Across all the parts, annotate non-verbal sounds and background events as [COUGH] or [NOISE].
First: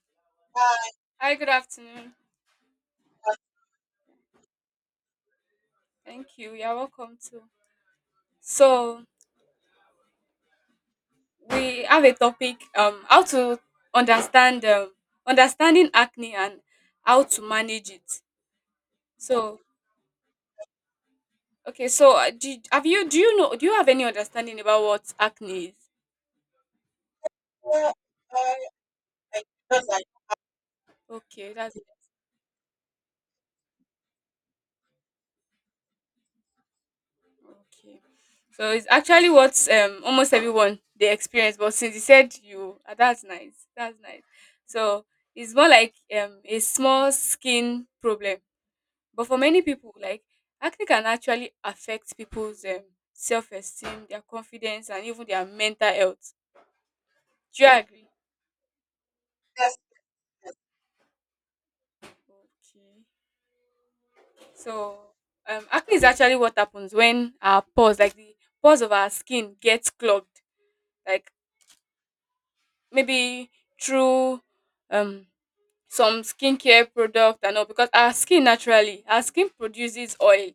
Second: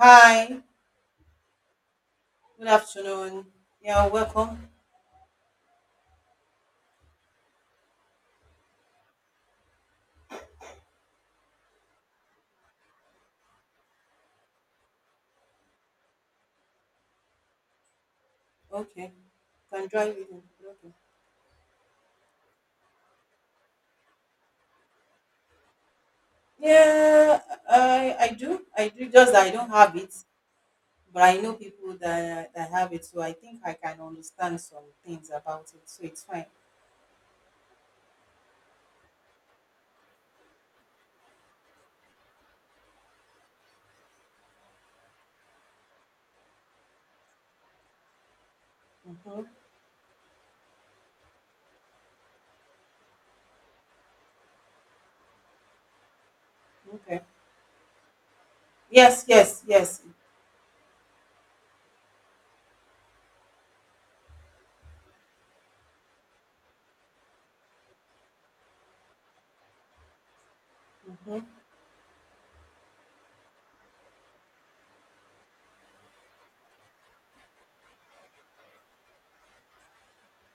Hi, Hi, good afternoon. good afternoon. Yeah, welcome. Thank you. You're welcome too. So we have a topic how to understand understanding acne and how to manage it. Okay, So can drive it in. Okay. okay, so have you do you have any understanding about what acne Yeah, is? I do. I do just that I don't have it, but I Okay, know that's people that have it, so I think I can understand some things about it. So it's fine. okay. So it's actually what almost everyone they experience, but since you said you, that's nice. That's nice. So it's more like a small skin problem. But for Mm-hmm. many people, like acne can actually affect people's self esteem, their confidence, and even their mental health. Okay. Do you agree? Yes, yes, Yes. yes. Okay. So acne is actually what happens when our pores, like the pores of our skin, gets clogged. Like Mm-hmm. maybe through um some skincare product and all, because our skin naturally our skin produces oil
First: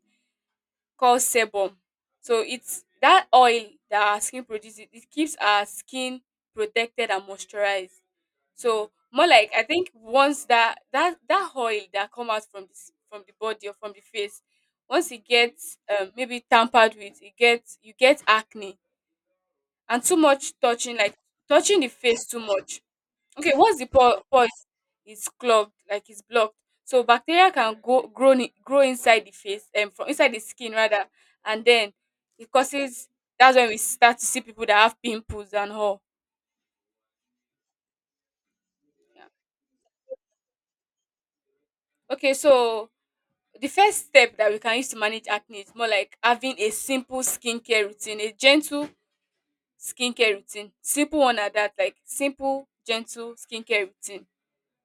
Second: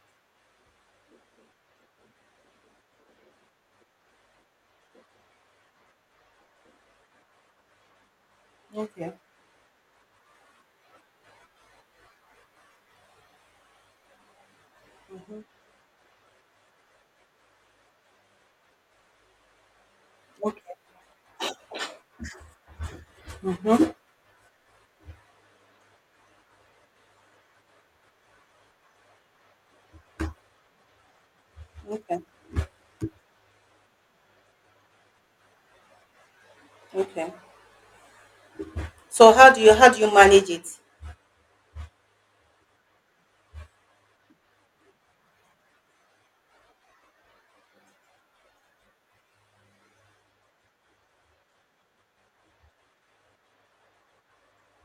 called sebum. So it's that oil that our skin produces, it keeps our skin protected and moisturized. So Okay. more like I think once that oil that come out from this from the body or from the face, once it Mm-hmm. gets maybe tampered with, it gets you get acne, and too much Okay. touching like touching the face too much. Okay, once the Mhm. pore pulse is clogged, like it's blocked, so bacteria can go grow grow inside the face and from inside the skin rather, and then Okay. it causes. That's when we start to see people that have pimples and all. Okay. Yeah. So how do you manage it? Okay, so the first step that we can use to manage acne is more like having a simple skincare routine, a gentle skincare routine, simple one at that, like simple gentle skincare routine.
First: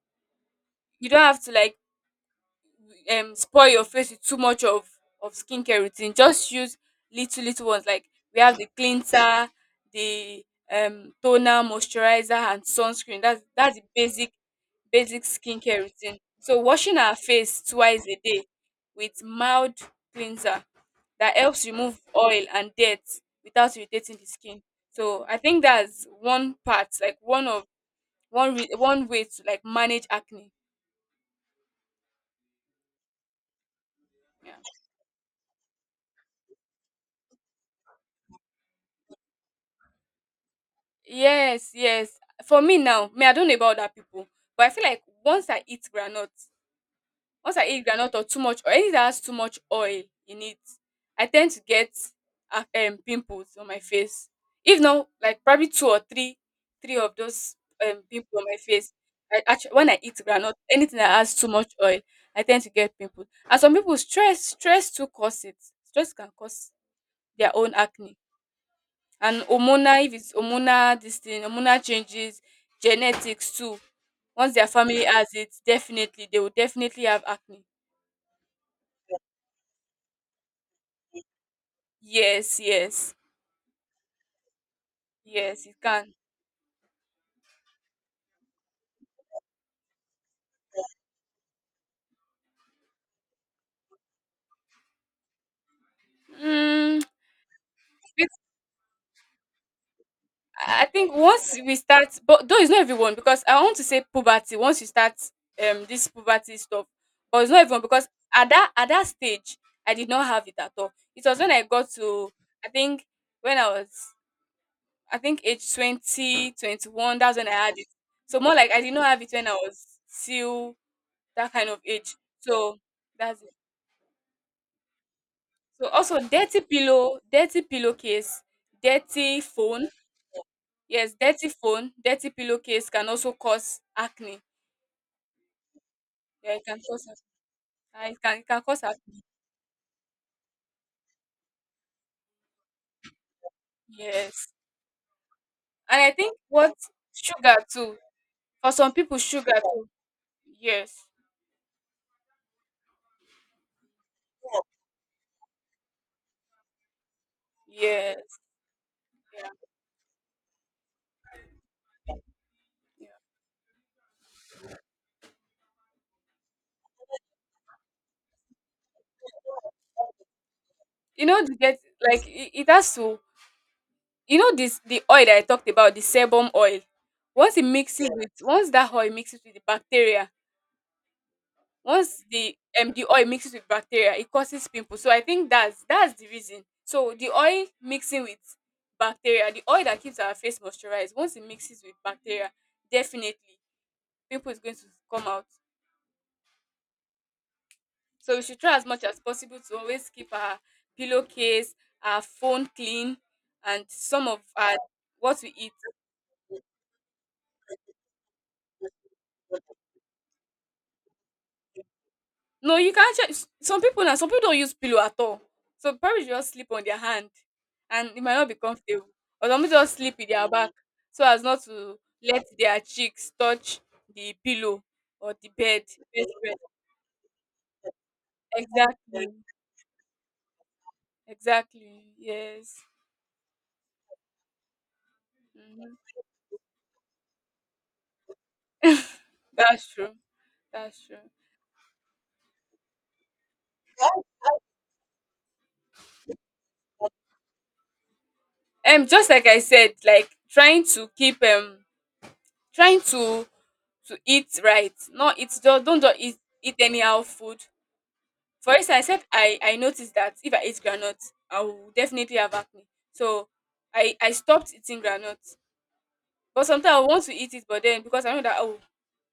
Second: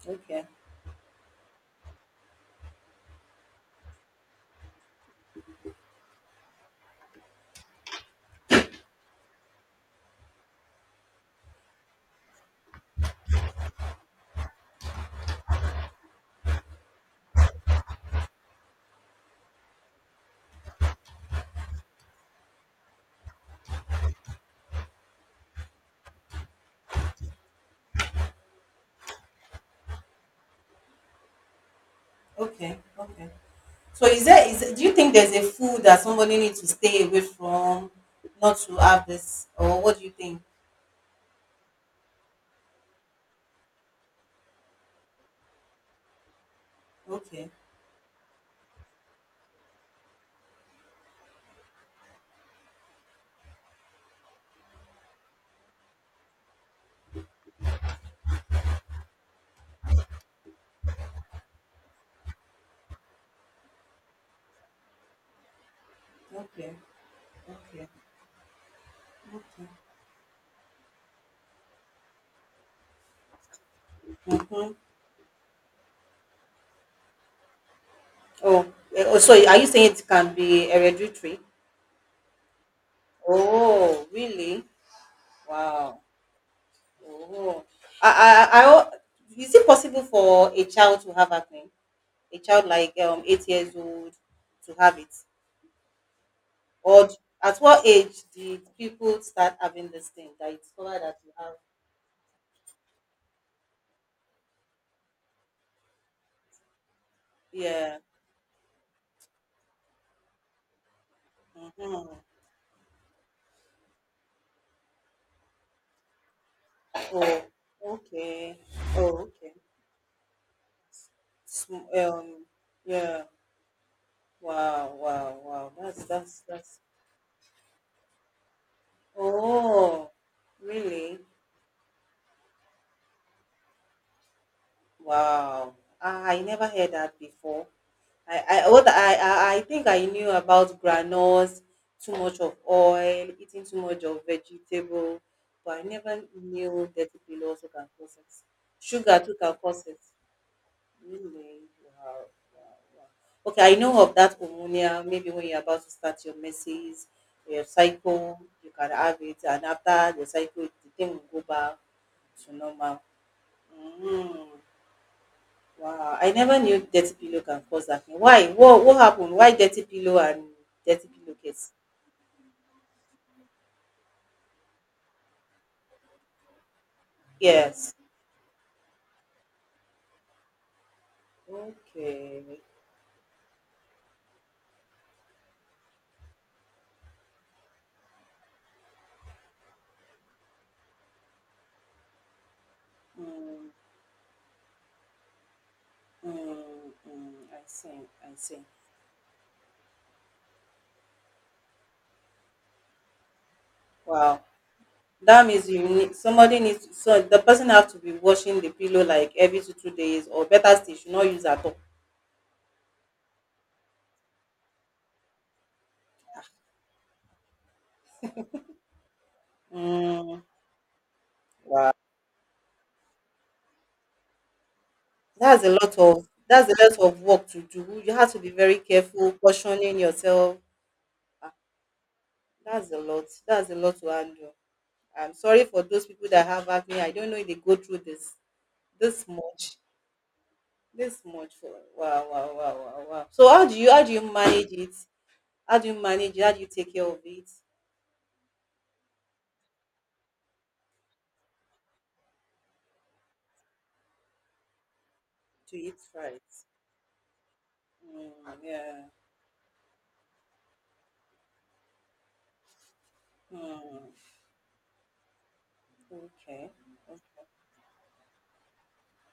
Okay. You don't have to like spoil your face with too much of skincare routine. Just use little little ones like we have the cleanser, the toner, moisturizer, and sunscreen. That's the basic skincare routine. So washing our face twice a day with mild cleanser that helps remove oil and dirt without irritating the skin. So I think that's one part, like one of one re- one way to like manage acne. Okay. Okay. So is there Yeah. is do you think there's a food that somebody needs to stay away from, not to have this, or what do you think? Yes, yes. For me now, me, I don't know about other people, but I feel like once I eat groundnut, Okay, once I eat groundnut or too much or anything that has too much oil in it, I tend to get pimples on my face. If not, like probably two or three, three of those pimples on my face. I actually when I eat groundnut, anything that has too much oil, I tend to get pimples. And some people stress, stress too cause it. Stress can cause okay, their own okay, acne, and okay. hormonal if it's hormonal this thing hormonal changes, genetics too. Once their hmm family has it, definitely they will definitely have acne. Oh, oh, so are you saying it can be hereditary? Yes, yes, Oh, really? yes it Wow. can. Oh, I, I, I, al- is it possible for a child to have acne? A child like 8 years old to have it, Mm, or d- at what age it- did people start having this thing that you I discover think that you have? once we start, but though it's not everyone, because I want to say puberty, once you start this puberty stuff, but it's not everyone Yeah. because at that stage I did not have it at all. It was when I got to Mhm. I think when I was I think age 20, 21. That's Oh, when I had it. So more okay. like I did not Oh, have it when I okay. was still that kind of Sm- age. Um, So yeah. that's it. Wow, wow, wow. So That's also that's dirty that's. pillow, dirty pillowcase, dirty phone. Oh, Yes, really? dirty phone, dirty pillowcase can also cause acne. Wow. I Yeah, it never can heard cause that before. acne. It can, I it can I cause what I, acne. I I think I knew about granules, too much of oil, eating too much of Yes. vegetable, but I And I never think what knew that it will sugar also can too. cause it. For some people, Sugar too sugar can cause too. it. Yes. Really? Wow, wow, wow. Okay, I know of that hormonal. Maybe when you're about to start your menses, your cycle, Yes. you can have it, Yeah. and after the cycle, the thing will go back to normal. Yeah. Mm, wow, I never knew dirty pillow can cause that thing. Why? What? What happened? Why dirty pillow and dirty You know, the pillowcase? get like it has to you know this the oil that I talked about, the sebum oil. Once it Yes. mixes with once that oil mixes with the bacteria, once Okay. The oil mixes with bacteria, it causes pimples. So I think that's the reason. So the oil mixing with bacteria, the oil that keeps our face moisturized, once it mixes with bacteria, definitely Mm, pimple is going to come out. I see. I So we should see. try as much as possible to always keep our pillowcase, our phone clean, and some of Wow. our what That we means eat. you need somebody needs so the person have to be washing the pillow like every two days or better still should not use at all. No, you can't. Check. Some people now, some people don't use pillow at all. So probably just sleep on their hand, and it might not be comfortable. Or some people just sleep with Mm, their back, so as not wow. to let their cheeks touch the pillow or the That's a bed. lot Bed, of bed. that's a lot of work to do. You have to be very Exactly. careful, cautioning yourself. Exactly. Yes. That's a lot. That's a lot to handle. I'm sorry for Hmm. those people that have acne. I don't know if they go through this much. That's true. That's This true. much for wow, wow, wow, wow, wow. So how do you manage it? How do you manage it? How do you take care of it Just like I said, like trying to keep trying to eat right. Not eat. to Just don't eat just eat right? eat anyhow food. Mm, For yeah. instance, if I noticed that if I eat groundnut, I will definitely have acne. So Mm, I stopped eating groundnut. But okay. sometimes I want to eat it, but then because I know that oh,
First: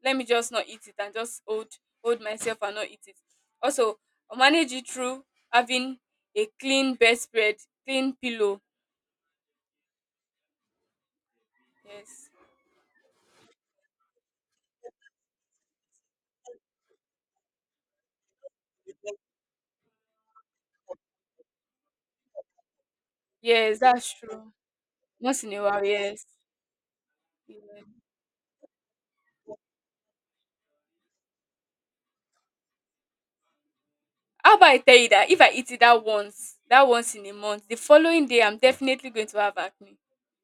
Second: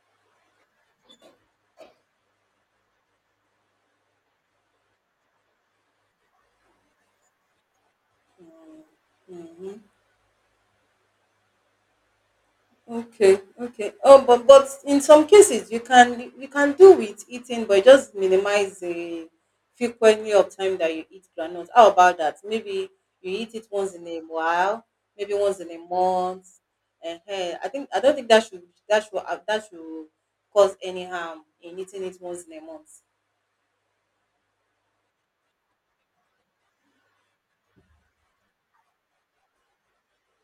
let me just not eat it and just hold myself and not eat it. Also, I manage it through having a clean bedspread, clean pillow. Mm-hmm. Yes, Okay. Okay. Oh, but in some cases you can do with eating, but just minimize the frequency of time that you eat granules. How about that? Maybe you eat it yes, once in that's a true. while, maybe Once in once a in a while, yes. month. Yeah. I don't think that should cause any harm in eating it once in a month. How about I tell you that if I eat it that once in a month, the following day I'm definitely going to have acne.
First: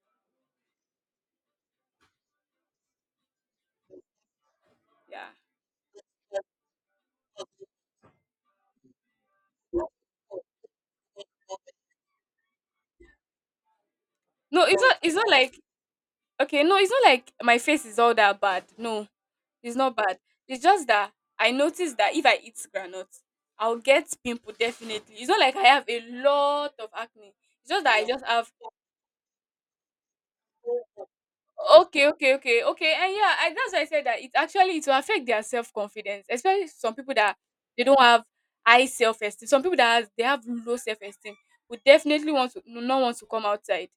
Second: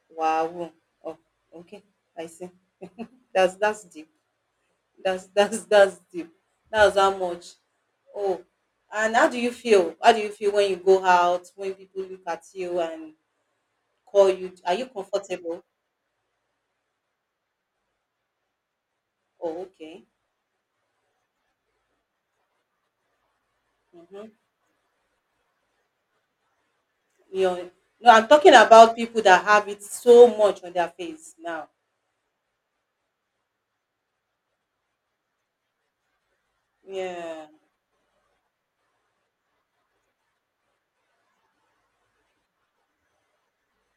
Wow. Oh, okay. I see. That's deep. Yeah. That's [LAUGHS] that's deep. That's how much Oh, and how do you feel? How do you feel when you go out, when people look at you and call you? No, Are it's you not. It's not like comfortable? okay. No, it's not like my face is all that bad. No, Oh, it's not okay. bad. It's just that I noticed that if I eat granite, I'll get Mm-hmm. pimple definitely. It's not like I have a lot of acne. It's You're, just that I no, just I'm have talking about people that have it so much on their face now. okay, okay, okay, okay, and yeah, I, that's why I said that it actually it will affect their self confidence, especially some people that Yeah. they don't have high self esteem. Some people that has, they have low self esteem would definitely want to not want to come outside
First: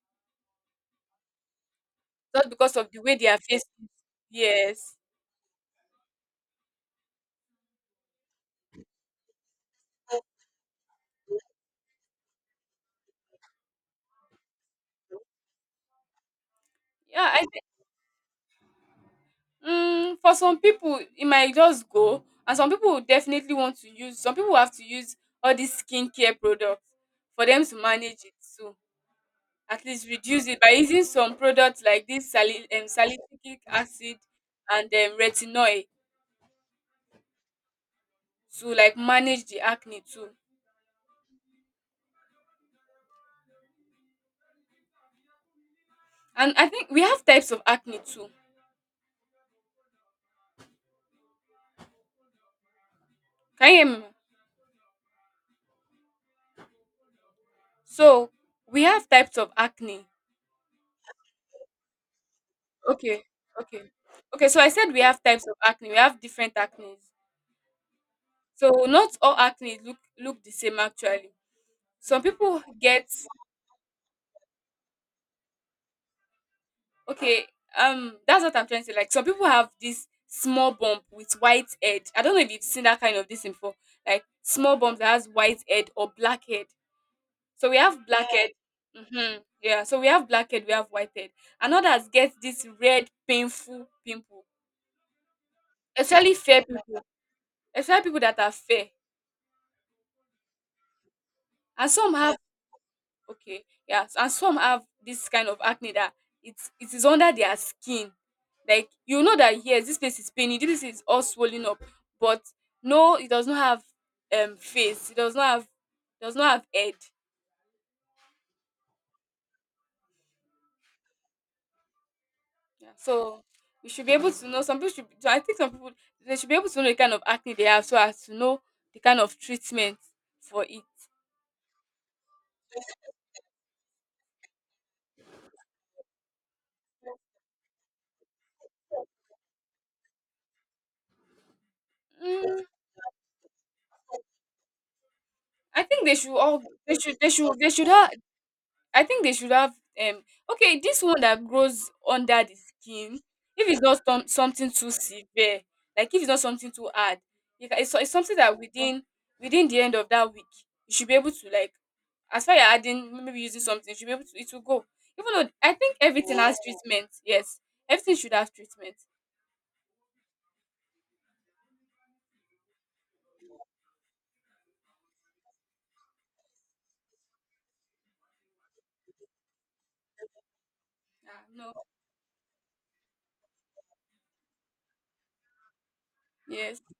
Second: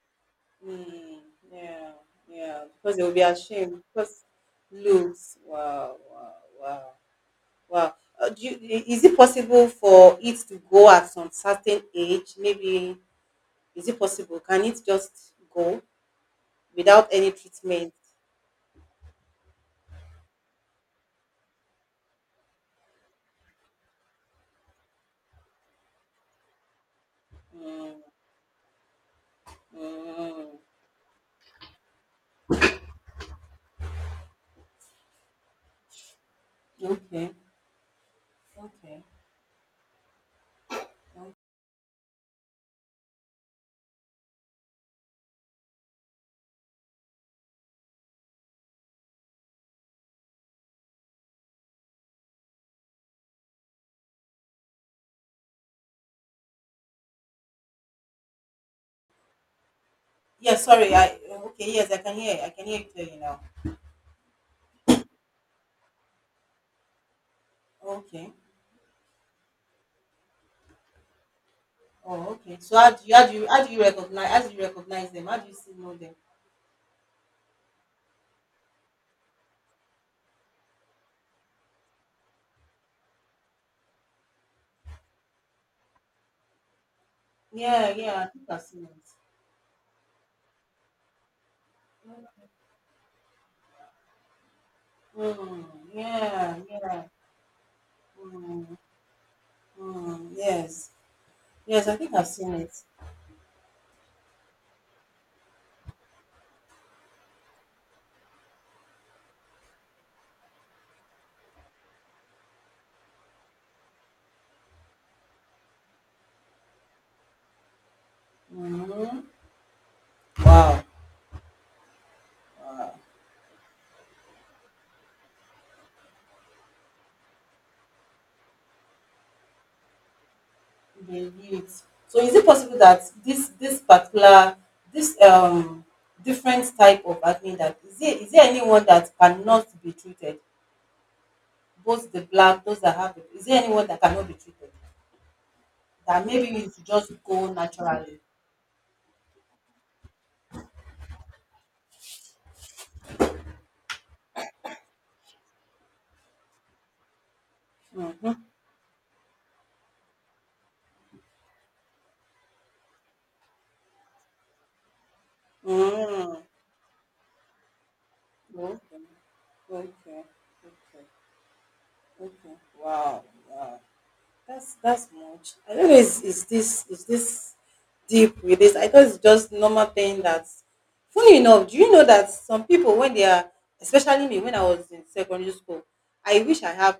Mm, yeah. just Yeah. because of Because the they will way be their face. ashamed. Because Yes. looks. Wow. Wow. Wow. Wow. Is it possible for it to go at some certain age? Maybe is it possible? Can it just go without Yeah, any I treatment? Mm, for some people, it might just go, and some people will definitely want to use. Some people have to use all these skincare products for them to Mm, manage it too. At least reduce mm, it by using some products like this salicylic acid and retinoid okay, to like okay. manage the acne too. And I think we have types of acne too. Can you hear me? So we have types of acne. Yes, sorry. I okay. Yes, I can hear. I can hear you clearly Okay, now. okay, okay. So I said we have types of acne. We have different acne. Okay. So not all acne look the same actually. Some Oh, okay. people So get how do you recognize them? How do you see know them? okay, that's what I'm trying to say. Like some people have this small bump with white head. I don't know if you've seen that kind of this before. Like small bump that has white head or black head. So we Yeah, have yeah. I black think head. I've seen it. Mm-hmm. Yeah, so we have black head, we have white head. And others get this red painful pimple. Mm, Especially yeah, fair people, yeah. especially people that are Mm, fair. Yes, yes. And I some think I've have seen it. okay. Yeah. And some have this kind of acne that it's it is under their skin. Like you know that yes, this place is paining, this place is all swollen up, but no, it does not have face, it does not have head. Mm, wow. Yeah. Wow. So we should be able to know some people should so I think some people they should be able to know the kind of acne they have so as to know the kind of treatment for it. They read. So is it possible that this particular this different type of acne that is there anyone that cannot be treated? Both the Mm, black, those that have it, is there anyone that cannot be treated? I think they That should maybe all you should just go they should have naturally. I think they should have okay, this one that grows under the skin, if it's not some, something too severe, like if it's not something too hard, it's Mm-hmm. something that within the end of that week, you should be able to like as far you're adding maybe using something, you should be able to it will go. Even though I think everything Mm. has treatment, yes. Everything should have Okay. treatment. Okay. Okay. Okay. Wow. Wow. That's much. I don't know. Is this deep with this? I thought it's just normal thing. That's funny Ah, enough. no, Do you know that some people when they are, especially me, when I was in secondary school, I wish I yes. have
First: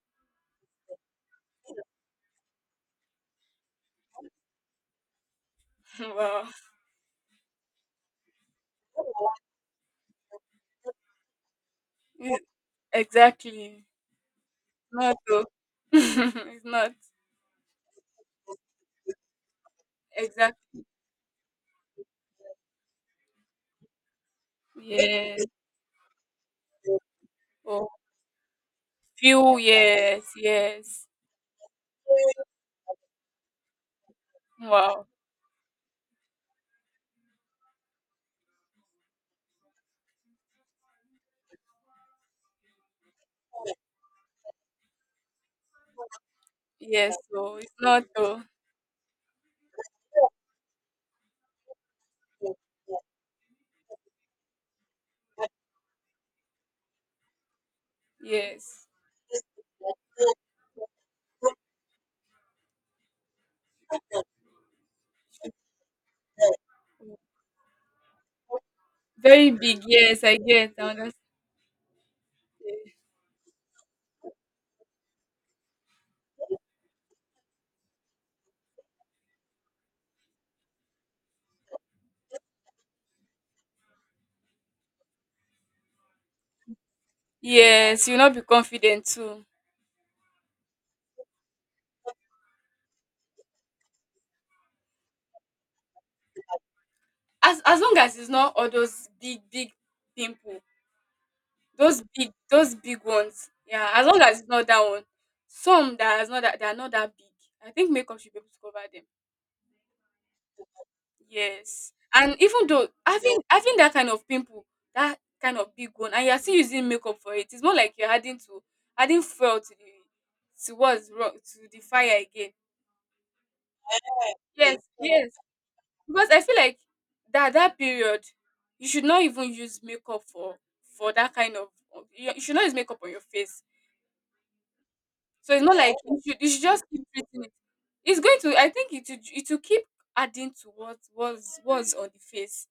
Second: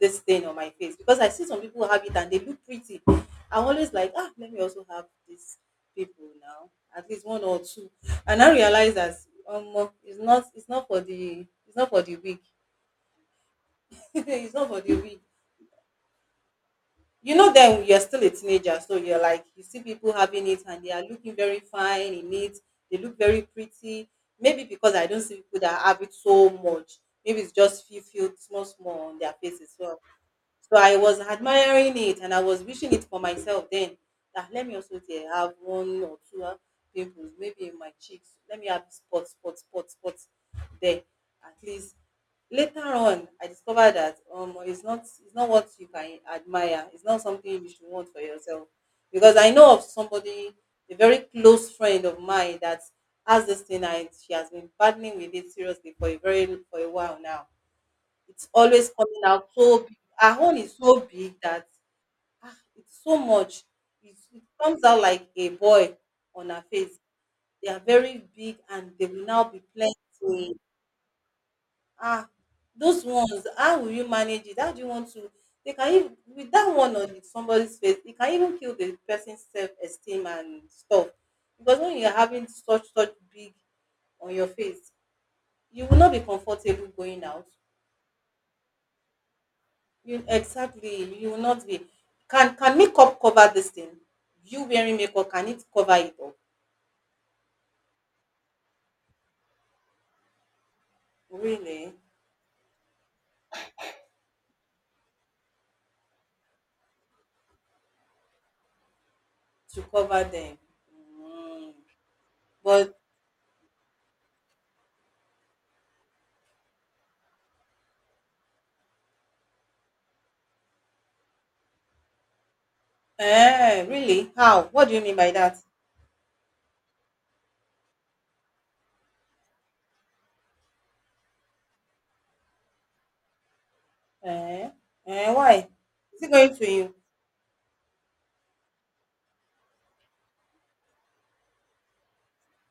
this thing on my face because I see some people have it and they look pretty. I'm always like, let me also have these [LAUGHS] people Wow. now, at least one or two. And I realize that it's not for the It's- weak. Exactly. [LAUGHS] It's not for the Not weak. though. [LAUGHS] It's not. You know, then you're still a teenager, so you're like you see people having it Exactly. and they are looking very fine in it. They look very pretty. Maybe because I don't see people that have it so much. Maybe it's Yeah. [LAUGHS] just few small small on their Few faces, so years, I yes. was admiring it and I was wishing it for myself then. That let me also Wow. there have one or two pimples, maybe in my cheeks. Let me have spots, spots, spots, spots there. At least later on, I discovered that it's not what you can admire. It's Yes, not something so you it's should not want for though. yourself. Because I know of somebody, a very close friend of mine that has this thing, and she has been battling with it seriously for a while now. It's Yes. always coming out so big. Her own is so big that it's so much. It comes out like a boy on her face. They are very big and they will now Very be big, yes, I plenty. get, I understand. Ah, those ones, how will you manage it? How do you want to? They can even, with that one on somebody's face, it can even kill the person's self esteem and stuff. Because when you're having such, such big on your face, you will not be comfortable going out. Yes, you'll not be confident too. You exactly, you will not be. Can makeup cover this thing? You wearing makeup, can it cover it up? As long as it's not all those big, big pimple, Really? Those big ones. Yeah, as long as it's not that one. Some that is not that they are not that big. I think makeup should be able to cover them. To cover them. Mm. Yes. And even though But having that kind of pimple, that kind of big one, and you're still using makeup for it, it's more like you're adding to adding fuel to the to what's wrong to the fire again. Really? How? Yes, What do you mean yes. by that? Because I feel like that period, you should not even use makeup for that kind of you you should not use makeup on your face. Eh? Eh, So it's why? not like Is it you going should to just you? keep treating it. It's going to I think it will keep adding to what was on the face.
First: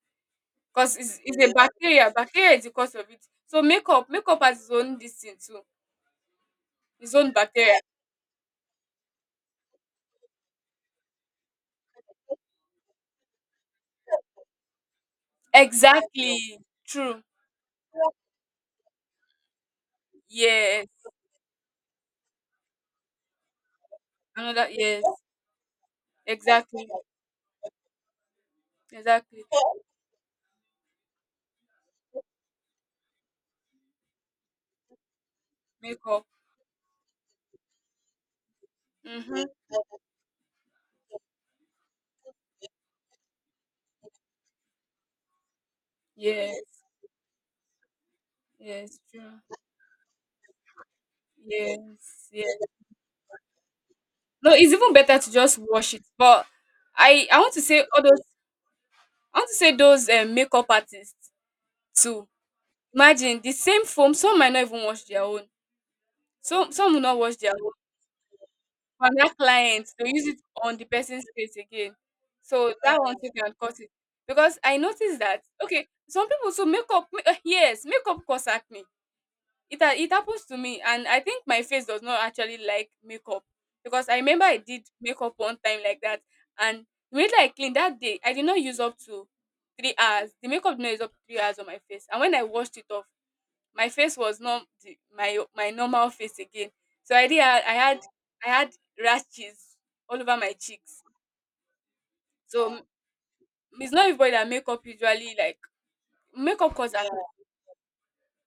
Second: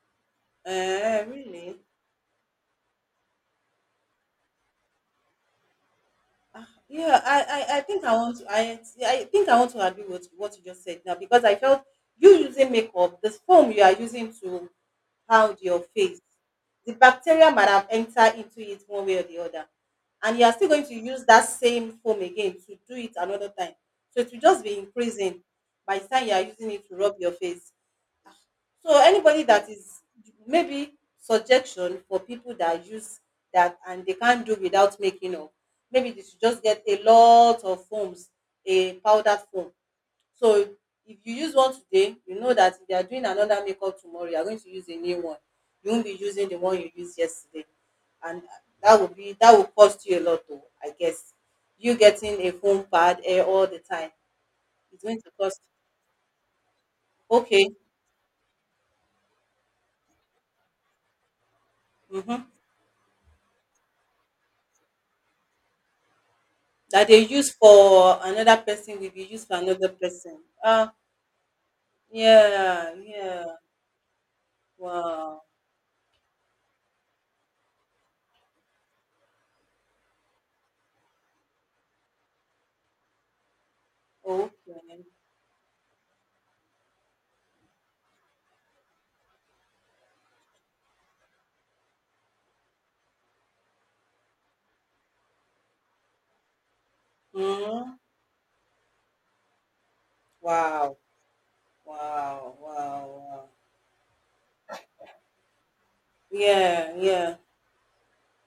'Cause it's Eh, it's a really? bacteria, is the cause of it. So makeup has its own this thing too, its Yeah, own bacteria. I think I want to I think I want to agree with what you just said now because I felt you using makeup, this foam you are using to pound your face. Exactly, The true. bacteria might have entered into it one way or the other. And you are still going Yes, to use that same foam again to do it another time. So it will just another be yes, increasing by the time you are using it exactly, to rub your face. So exactly. anybody that is maybe suggestion for people that use that and they can't do without making up. Maybe they Makeup. should just get a lot of foams, a powdered Mhm. foam, so if you use one today, you know that if you are doing another makeup tomorrow, you are going to use a new one. You won't be using the one Yes, you used yesterday. And yes, that would be true. that would cost you a lot though, I guess. You Yes, getting a yes. foam pad all the time. No, it's even It's better going to to just cost. wash it, but I want to Okay. say all those I want to say those, makeup artists too. Mm-hmm. Imagine the same foam, some might not even wash their own. Some will That not they wash their use for another person for will be another used for client another to use it person. on the person's face again. So Yeah, that one too can yeah. cause it. Because I noticed that, Wow. okay, some people so makeup ma- eh, yes, makeup cause acne. It happens to me, and I think my face does not actually like makeup because I remember I did Okay. makeup one time like that, and immediately I cleaned that day, I did not use up to 3 hours. The makeup did not use up to 3 hours on my face, and when I washed it off, my face was not the, my normal face again. So I Hmm. had I had rashes all over my Wow. cheeks. Wow. So m- Wow. Wow. it's not everybody that makeup usually like makeup cause Yeah, acne. yeah.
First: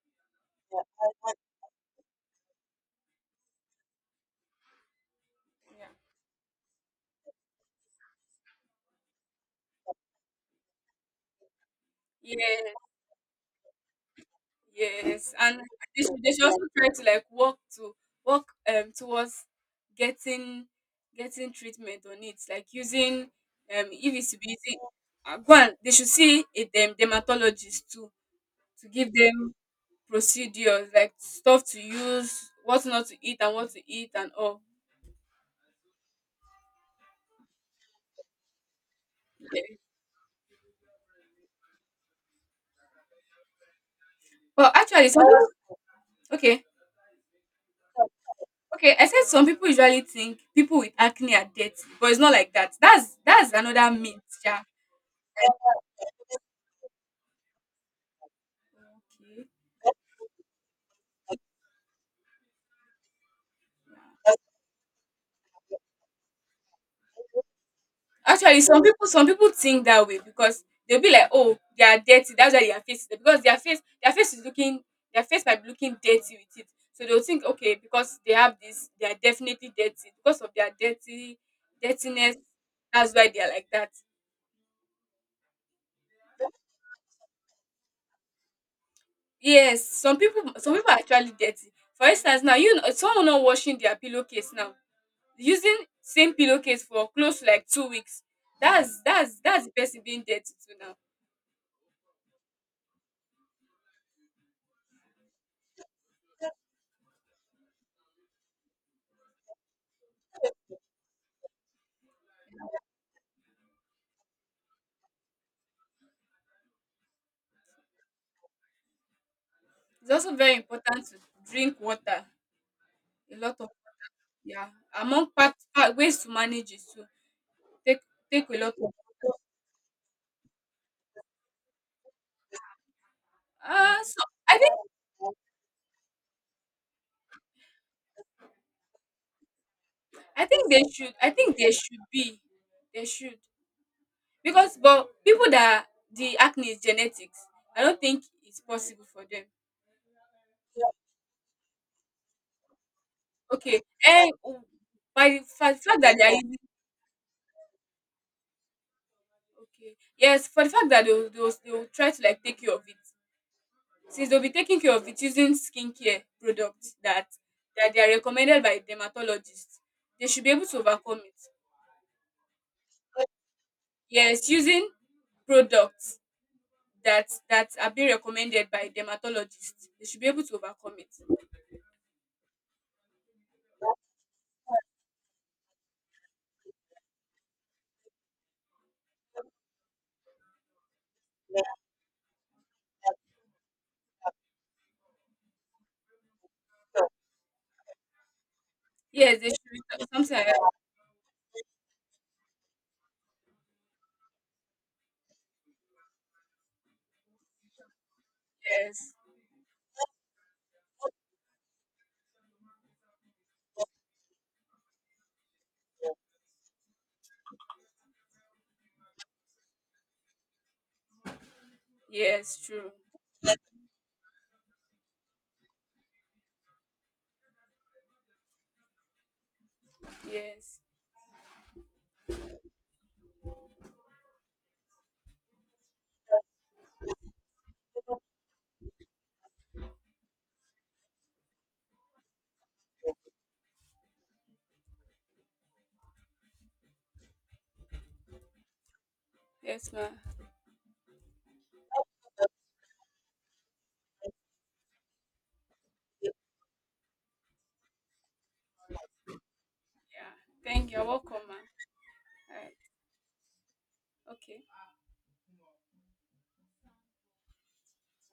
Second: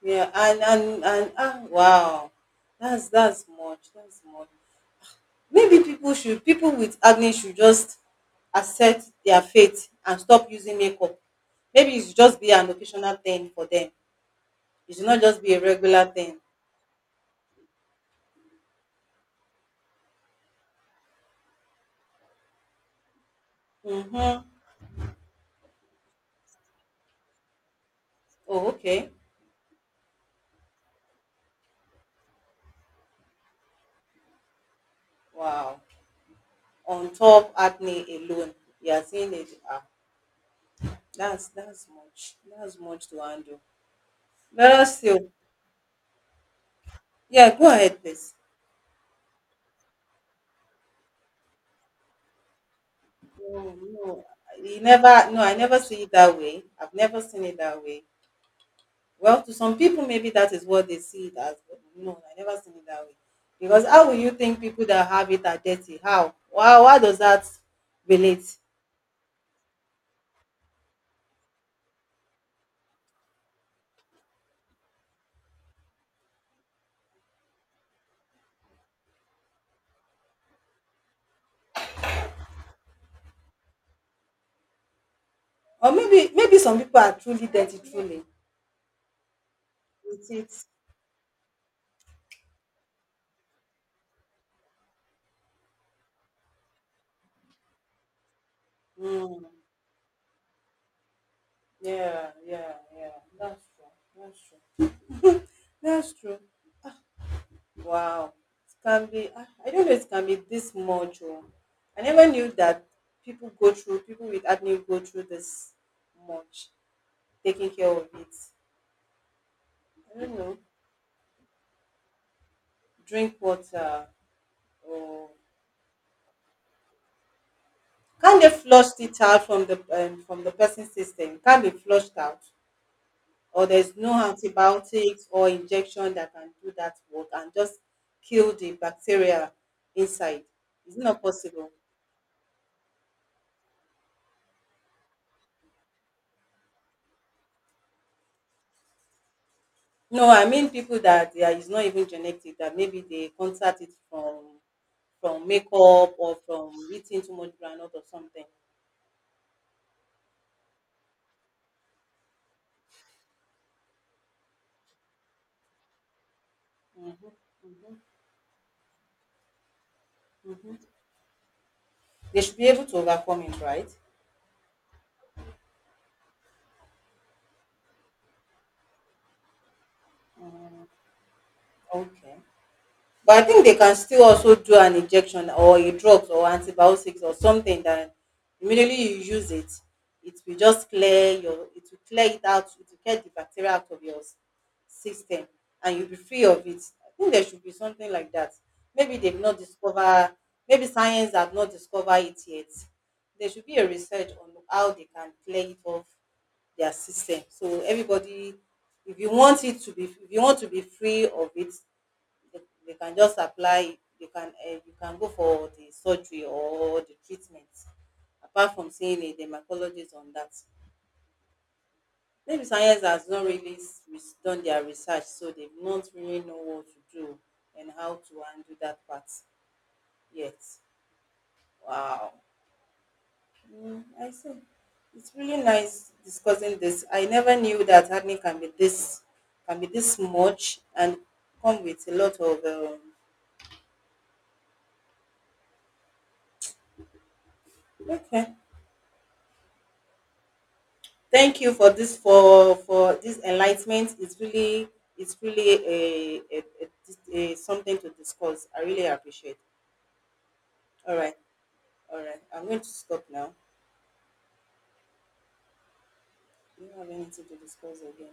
Yeah, wow, that's much. That's much. Maybe Yeah. People with acne should just accept their fate and stop using makeup. Maybe it should just be an occasional thing for them. Yeah, It should not yes, just be and a regular they thing. should also try to, like, work to work towards getting getting treatment on it, like using if it's to Mm-hmm. be using go and they should see a dem dermatologist too Oh, to okay. give them procedures like stuff to use, what not to eat and what to eat and all. Wow. On top acne alone, you are seeing it. Ah, that's much. That's much to handle. But Let us actually, see. Okay, Yeah, go ahead, please. okay. I said some people usually think people with acne are dirty, but it's not like that. That's No, another myth, no, yeah. you never. No, I never see it that way. I've never seen it that way. Well, Okay. to some people, maybe that is what they see it as. But no, I never seen it that way. Because how will you think people that have it are dirty? How? Why? Why does that relate? Actually, some people think that way because they'll be like, oh, they are dirty. That's why their face is because their face is looking their face might be looking dirty with it. So they'll think, okay, because they have this, they are definitely dirty because of their dirty dirtiness. That's why they are like that. Or maybe some people are truly dirty, truly. Yes, some It's it. people some people are actually dirty. For instance, now you know someone not washing their pillowcase now, using same pillowcase for close to like 2 weeks. That's that's Mm, that's the person being dirty too now. yeah, yeah, yeah. That's true. That's true. That's true. Wow. It can be, I don't know it can be this much. Oh. I never knew that people with acne go through this much, taking care of it. It's I also don't very know. important to drink water. A Drink lot of water yeah. Among or part ways to manage it too. Take can take they a lot flush of it out from the person's system? Can be flushed out, or there's no so I think antibiotics or injection that can do that work and just kill the bacteria inside. I think they It's should not I think possible. they should be. They should. Because but people that the acne is genetics, I don't think it's possible for them. No, I mean people that they are it's not even genetic, that maybe they Okay, contact it and w from by the from fa fact makeup that they are or using from eating too much groundnut or something. okay, yes, for the fact that they will they will try to, like, take care of it. Since they'll be taking care of it using skincare products that they are recommended by dermatologists, they should be able to overcome it. They should be able to overcome it, right? Yes, using products that are being recommended by dermatologists, they should be able to overcome it. Okay. But I think they can still also do an injection or a drugs or antibiotics or something that immediately you use it, it will just clear your it will clear it out, it will clear the bacteria out of your system, and you'll be free of it. I think there should be something like that. Maybe they've Yes, they not should discovered. something like that. Maybe science have not discovered it yet. There should be a research on how they can clear it off their system. So everybody, Yes. if you want it to be if you want to be free of it, they, they can just apply you can go for the surgery or the treatment apart from seeing a dermatologist on that. Yes, Maybe true. science has not really done their research, so they don't really know what to do and how to handle that part yet. Yes. Wow. I see. It's really nice discussing this. I never knew that acne can be this much and come with a lot of okay. Yes, ma'am. Thank you for this enlightenment. It's really a something to discuss. I really appreciate. Yeah. Thank you. You're All right, welcome, man. all right. All I'm right. going to stop now. Okay. Do you have anything to discuss again?